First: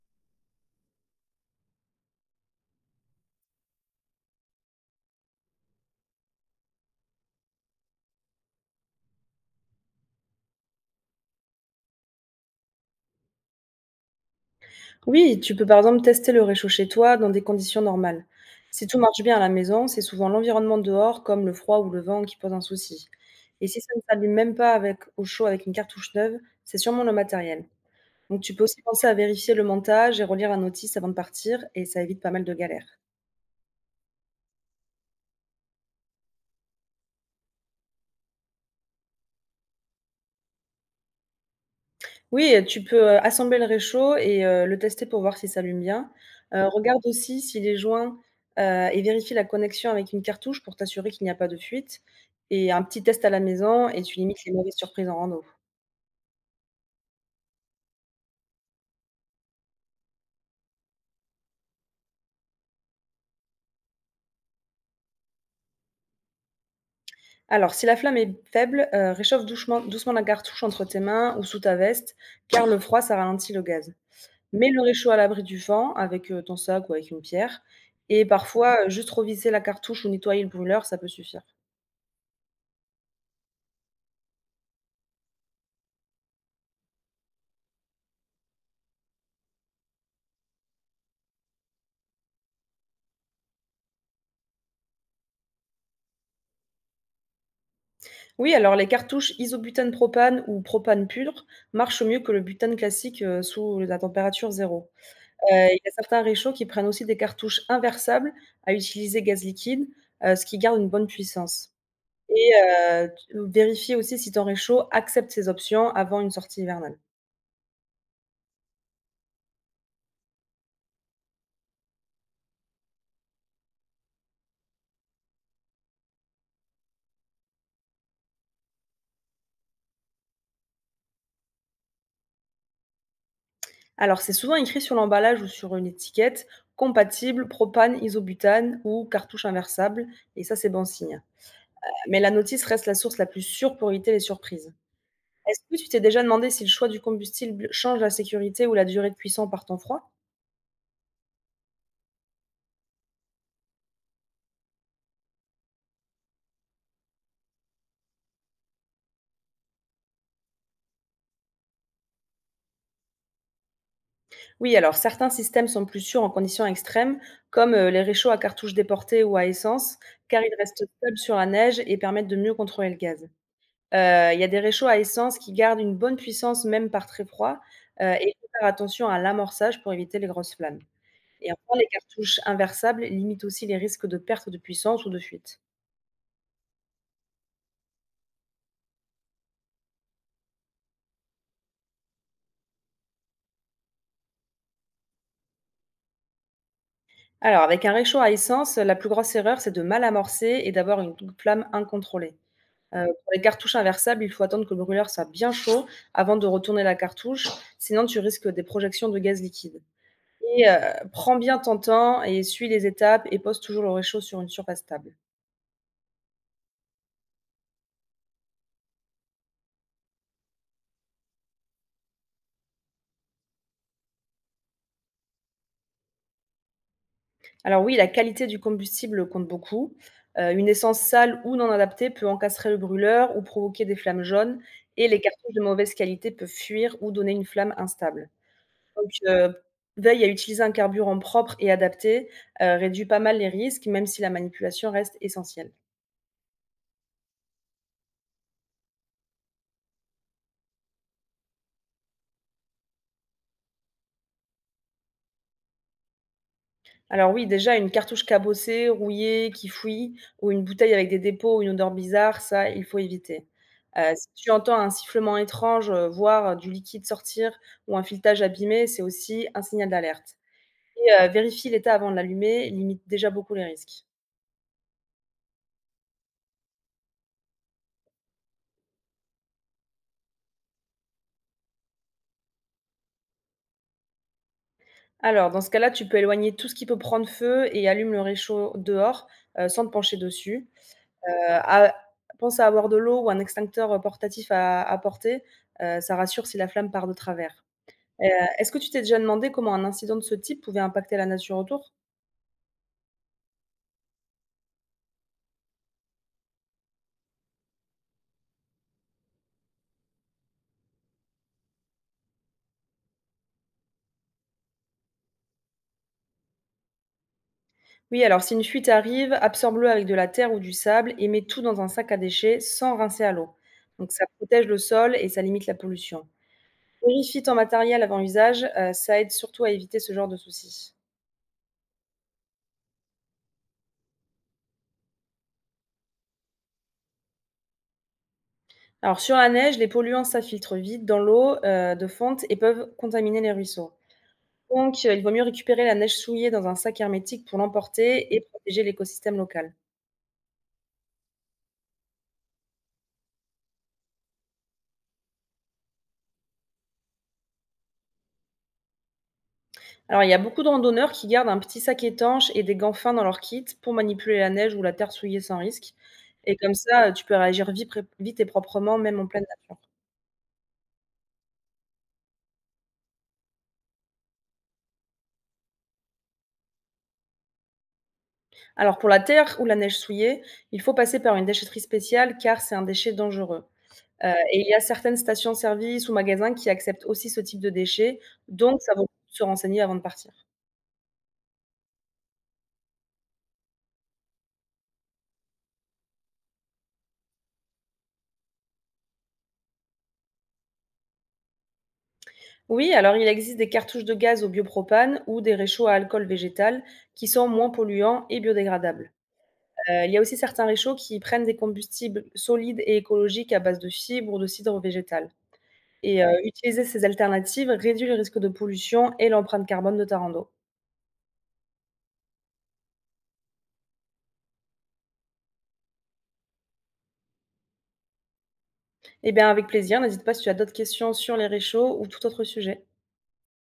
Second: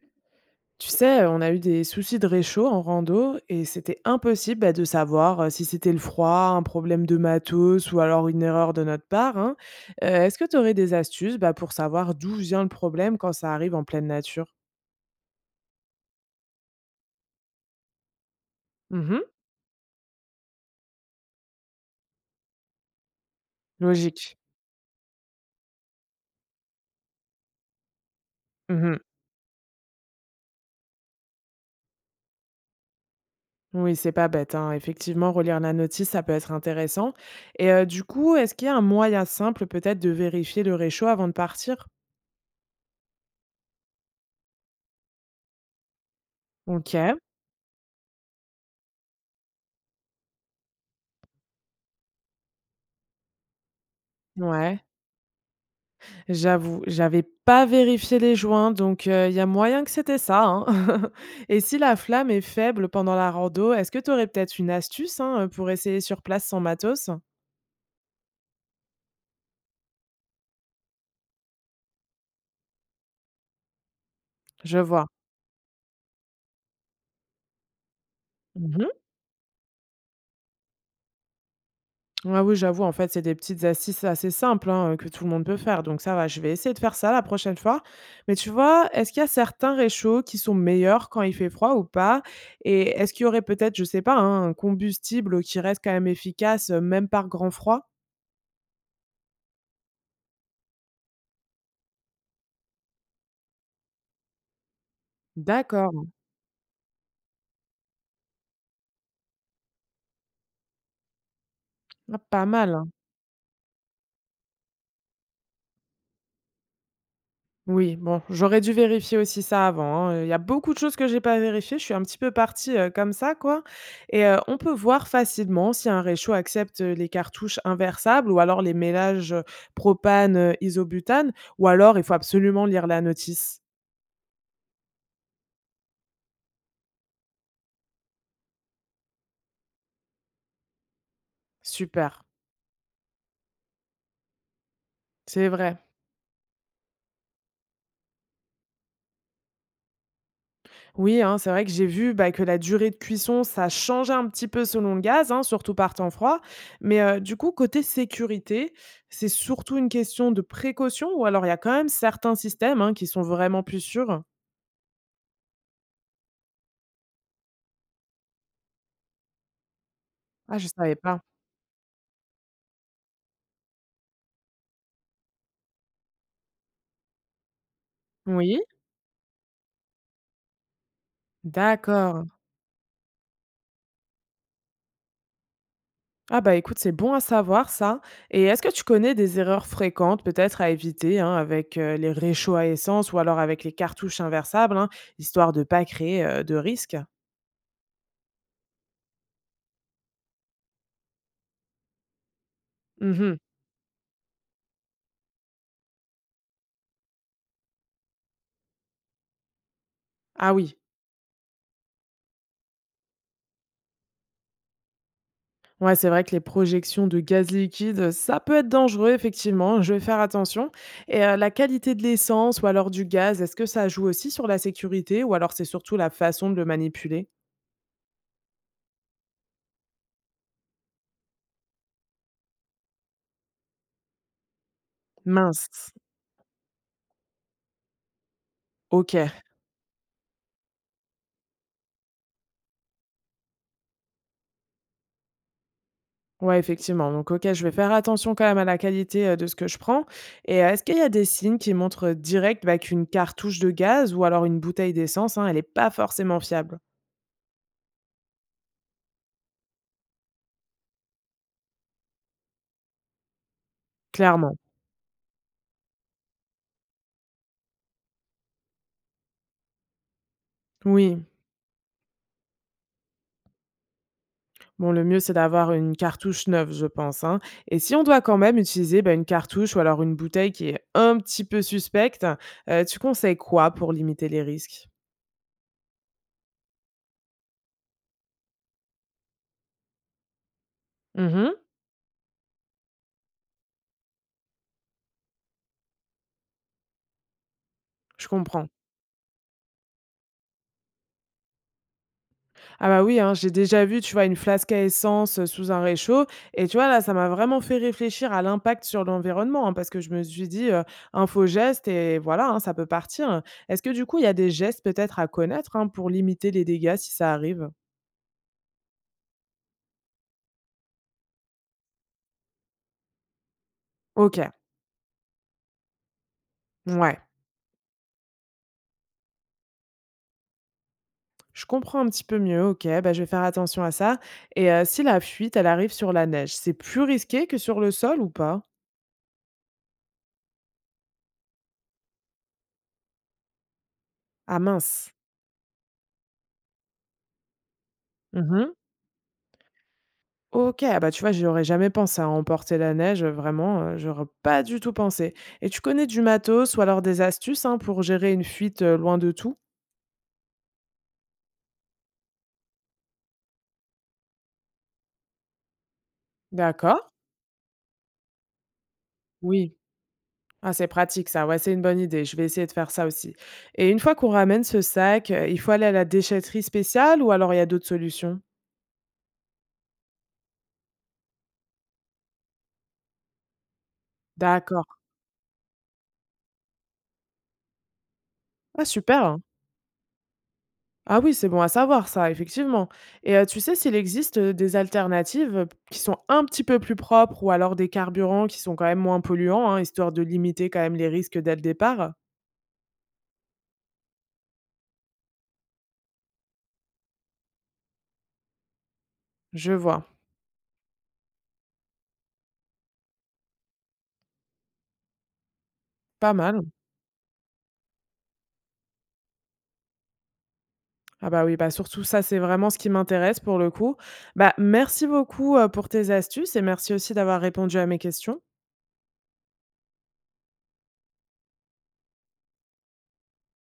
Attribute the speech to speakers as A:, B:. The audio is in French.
A: Tu sais, on a eu des soucis de réchaud en rando et c'était impossible, bah, de savoir, si c'était le froid, un problème de matos ou alors une erreur de notre part, hein. Est-ce que tu aurais des astuces, bah, pour savoir d'où vient le problème quand ça arrive en pleine nature?
B: Oui, tu peux par exemple tester le réchaud chez toi dans des conditions normales. Si tout marche
A: Mmh.
B: bien à la maison, c'est souvent l'environnement dehors, comme le froid ou le vent, qui pose un souci. Et si ça ne s'allume
A: Logique.
B: même pas avec, au chaud avec une cartouche neuve, c'est sûrement le matériel. Donc tu peux aussi
A: Mmh.
B: penser à vérifier le montage et relire la notice avant de partir, et ça évite pas mal de galères.
A: Oui, c'est pas bête, hein. Effectivement, relire la notice, ça peut être intéressant Et du coup, est-ce qu'il y a un moyen simple peut-être de vérifier le réchaud avant de partir?
B: Oui, tu peux, assembler le réchaud et le tester pour voir si ça allume bien. Regarde
A: OK.
B: aussi s'il est joint, et vérifie la connexion avec une cartouche pour t'assurer qu'il n'y a pas de fuite et un petit test à la maison et tu limites les mauvaises
A: Ouais.
B: surprises en rando.
A: J'avoue, j'avais pas vérifié les joints, donc il y a moyen que c'était ça, hein. Et si la flamme est faible pendant la rando, est-ce que tu aurais peut-être une astuce, hein, pour essayer sur place sans matos?
B: Alors si la flamme est faible, réchauffe douchement doucement la cartouche entre tes mains ou sous ta veste, car le froid, ça ralentit le gaz. Mets
A: Je
B: le
A: vois.
B: réchaud à l'abri du vent avec, ton sac ou avec une pierre et
A: Mmh
B: parfois,
A: mh.
B: juste revisser la cartouche ou nettoyer le brûleur, ça peut suffire.
A: Ouais, oui, j'avoue, en fait, c'est des petites assises assez simples, hein, que tout le monde peut faire, donc ça va, je vais essayer de faire ça la prochaine fois. Mais tu vois, est-ce qu'il y a certains réchauds qui sont meilleurs quand il fait froid ou pas? Et est-ce qu'il y aurait peut-être, je sais pas, hein, un combustible qui reste quand même efficace, même par grand froid?
B: Oui, alors les cartouches isobutane propane ou propane pur marchent mieux que le butane classique, sous la température zéro. Il y a
A: D'accord.
B: certains réchauds qui prennent aussi des cartouches inversables à utiliser gaz liquide, ce qui garde une bonne puissance
A: Ah, pas
B: et
A: mal, hein.
B: t vérifie aussi si ton réchaud accepte ces options avant une sortie hivernale.
A: Oui, bon, j'aurais dû vérifier aussi ça avant, hein. Il y a beaucoup de choses que j'ai pas vérifiées. Je suis un petit peu partie, comme ça, quoi. Et on peut voir facilement si un réchaud accepte, les cartouches inversables ou alors les mélanges, propane, isobutane, ou alors il faut absolument lire la notice.
B: Alors, c'est souvent écrit sur l'emballage ou sur une étiquette: «Compatible propane, isobutane ou cartouche inversable» et ça, c'est bon signe. Mais
A: Super,
B: la notice reste la source la plus sûre pour éviter les surprises.
A: c'est
B: Est-ce
A: vrai.
B: que tu t'es déjà demandé si le choix du combustible change la sécurité ou la durée de cuisson par temps froid?
A: Oui, hein, c'est vrai que j'ai vu, bah, que la durée de cuisson, ça changeait un petit peu selon le gaz, hein, surtout par temps froid. Mais du coup, côté sécurité, c'est surtout une question de précaution ou alors il y a quand même certains systèmes, hein, qui sont vraiment plus sûrs?
B: Oui, alors certains systèmes sont plus sûrs en conditions extrêmes, comme les réchauds à cartouches déportées ou à essence, car ils
A: Ah, je
B: restent
A: savais
B: stables
A: pas.
B: sur la neige et permettent de mieux contrôler le gaz. Il y a des réchauds à essence qui gardent une bonne puissance même par très froid, et il faut
A: Oui,
B: faire attention à l'amorçage pour éviter les grosses flammes. Et enfin, les
A: d'accord.
B: cartouches inversables limitent aussi les risques de perte de puissance ou de fuite.
A: Ah bah écoute, c'est bon à savoir ça. Et est-ce que tu connais des erreurs fréquentes peut-être à éviter, hein, avec les réchauds à essence ou alors avec les cartouches inversables, hein, histoire de pas créer de risques?
B: Alors, avec un réchaud à essence, la plus grosse erreur, c'est de mal amorcer et d'avoir une flamme incontrôlée. Pour
A: Mhm.
B: les cartouches inversables, il faut attendre que le brûleur soit bien chaud avant de retourner la cartouche, sinon tu risques des projections de gaz liquide.
A: Ah
B: Et
A: oui.
B: prends bien ton temps et suis les étapes et pose toujours le réchaud sur une surface stable.
A: Ouais, c'est vrai que les projections de gaz liquide, ça peut être dangereux, effectivement. Je vais faire attention. Et la qualité de l'essence ou alors du gaz, est-ce que ça joue aussi sur la sécurité ou alors c'est surtout la façon de le manipuler?
B: Alors oui, la qualité du combustible compte beaucoup. Une essence sale ou non adaptée peut encastrer le brûleur ou provoquer des flammes jaunes et les cartouches de
A: Mince.
B: mauvaise qualité peuvent fuir ou donner une flamme instable. Donc,
A: Ok.
B: veille à utiliser un carburant propre et adapté, réduit pas mal les risques, même si la manipulation reste essentielle.
A: Ouais, effectivement. Donc, ok, je vais faire attention quand même à la qualité de ce que je prends. Et est-ce qu'il y a des signes qui montrent direct, bah, qu'une cartouche de gaz ou alors une bouteille d'essence, hein, elle n'est pas forcément fiable?
B: Alors oui, déjà une cartouche cabossée, rouillée, qui fouille ou une bouteille avec des dépôts ou une odeur bizarre, ça, il faut éviter. Si tu
A: Clairement.
B: entends un sifflement étrange, voire, du liquide sortir ou un filetage abîmé, c'est aussi un signal d'alerte et
A: Oui.
B: vérifie l'état avant de l'allumer, limite déjà beaucoup les risques.
A: Bon, le mieux, c'est d'avoir une cartouche neuve, je pense, hein. Et si on doit quand même utiliser, bah, une cartouche ou alors une bouteille qui est un petit peu suspecte, tu conseilles quoi pour limiter les risques?
B: Alors dans ce cas-là, tu peux éloigner tout ce qui peut prendre feu et allume le réchaud dehors, sans te pencher dessus.
A: Mmh,
B: A pense à avoir de l'eau ou un extincteur, portatif à portée, ça rassure si la flamme part de travers. Heu,
A: je comprends.
B: Est-ce que tu t'es déjà demandé comment un incident de ce type pouvait impacter la nature autour?
A: Ah bah, oui, hein, j'ai déjà vu, tu vois, une flasque à essence, sous un réchaud, et tu vois, là, ça m'a vraiment fait réfléchir à l'impact sur l'environnement, hein, parce que je me suis dit, «Un faux geste et voilà, hein, ça peut partir». Est-ce que du coup, il y a des gestes peut-être à connaître, hein, pour limiter les dégâts si ça arrive?
B: Oui, alors si une fuite arrive, absorbe-le avec de la terre ou du sable et mets tout dans un sac à déchets sans rincer à l'eau. Donc ça
A: OK.
B: protège le sol et ça limite la pollution.
A: Ouais.
B: Vérifie ton matériel avant usage, ça aide surtout à éviter ce genre de soucis.
A: Je comprends un petit peu mieux, OK, bah, je vais faire attention à ça. Et si la fuite, elle arrive sur la neige, c'est plus risqué que sur le sol ou pas?
B: Alors sur la neige, les polluants s'infiltrent vite dans l'eau, de fonte et peuvent contaminer les ruisseaux.
A: Ah
B: Donc,
A: mince.
B: il vaut mieux récupérer la neige souillée dans un sac hermétique pour l'emporter et
A: Mmh.
B: protéger l'écosystème local.
A: OK, ah bah, tu vois, j'aurais jamais pensé à emporter la neige, vraiment, j'aurais pas du tout pensé. Et tu connais du matos ou alors des astuces, hein, pour gérer une fuite, loin de tout?
B: Alors, il y a beaucoup de randonneurs qui gardent un petit sac étanche et des gants fins dans leur kit pour manipuler la neige ou la terre souillée sans risque. Et comme
A: D'accord,
B: ça, tu peux réagir vite, vite et proprement, même en pleine
A: oui.
B: nature.
A: Ah, c'est pratique ça, ouais, c'est une bonne idée, je vais essayer de faire ça aussi. Et une fois qu'on ramène ce sac, il faut aller à la déchetterie spéciale ou alors il y a d'autres solutions?
B: Alors, pour la terre ou la neige souillée, il faut passer par une déchetterie spéciale car c'est un déchet dangereux. Et il y a
A: D'accord.
B: certaines stations-service ou magasins qui acceptent aussi ce type de déchets, donc
A: Ah
B: ça vaut le coup de
A: super!
B: se renseigner avant de partir.
A: Ah oui, c'est bon à savoir ça, effectivement. Et tu sais s'il existe, des alternatives, qui sont un petit peu plus propres ou alors des carburants qui sont quand même moins polluants, hein, histoire de limiter quand même les risques dès le départ?
B: Oui, alors il existe des cartouches de gaz au biopropane ou des réchauds à alcool végétal qui sont moins polluants et biodégradables.
A: Je vois,
B: Il y a aussi certains réchauds qui prennent des combustibles solides et écologiques à base de fibres ou de cidre végétal et
A: pas mal.
B: utiliser ces alternatives réduit le risque de pollution et l'empreinte carbone de ta rando.
A: Ah bah oui, bah surtout ça, c'est vraiment ce qui m'intéresse pour le coup. Bah, merci beaucoup, pour tes astuces et merci aussi d'avoir répondu à mes questions.
B: Eh bien, avec plaisir, n'hésite pas si tu as d'autres questions sur les réchauds ou tout autre sujet.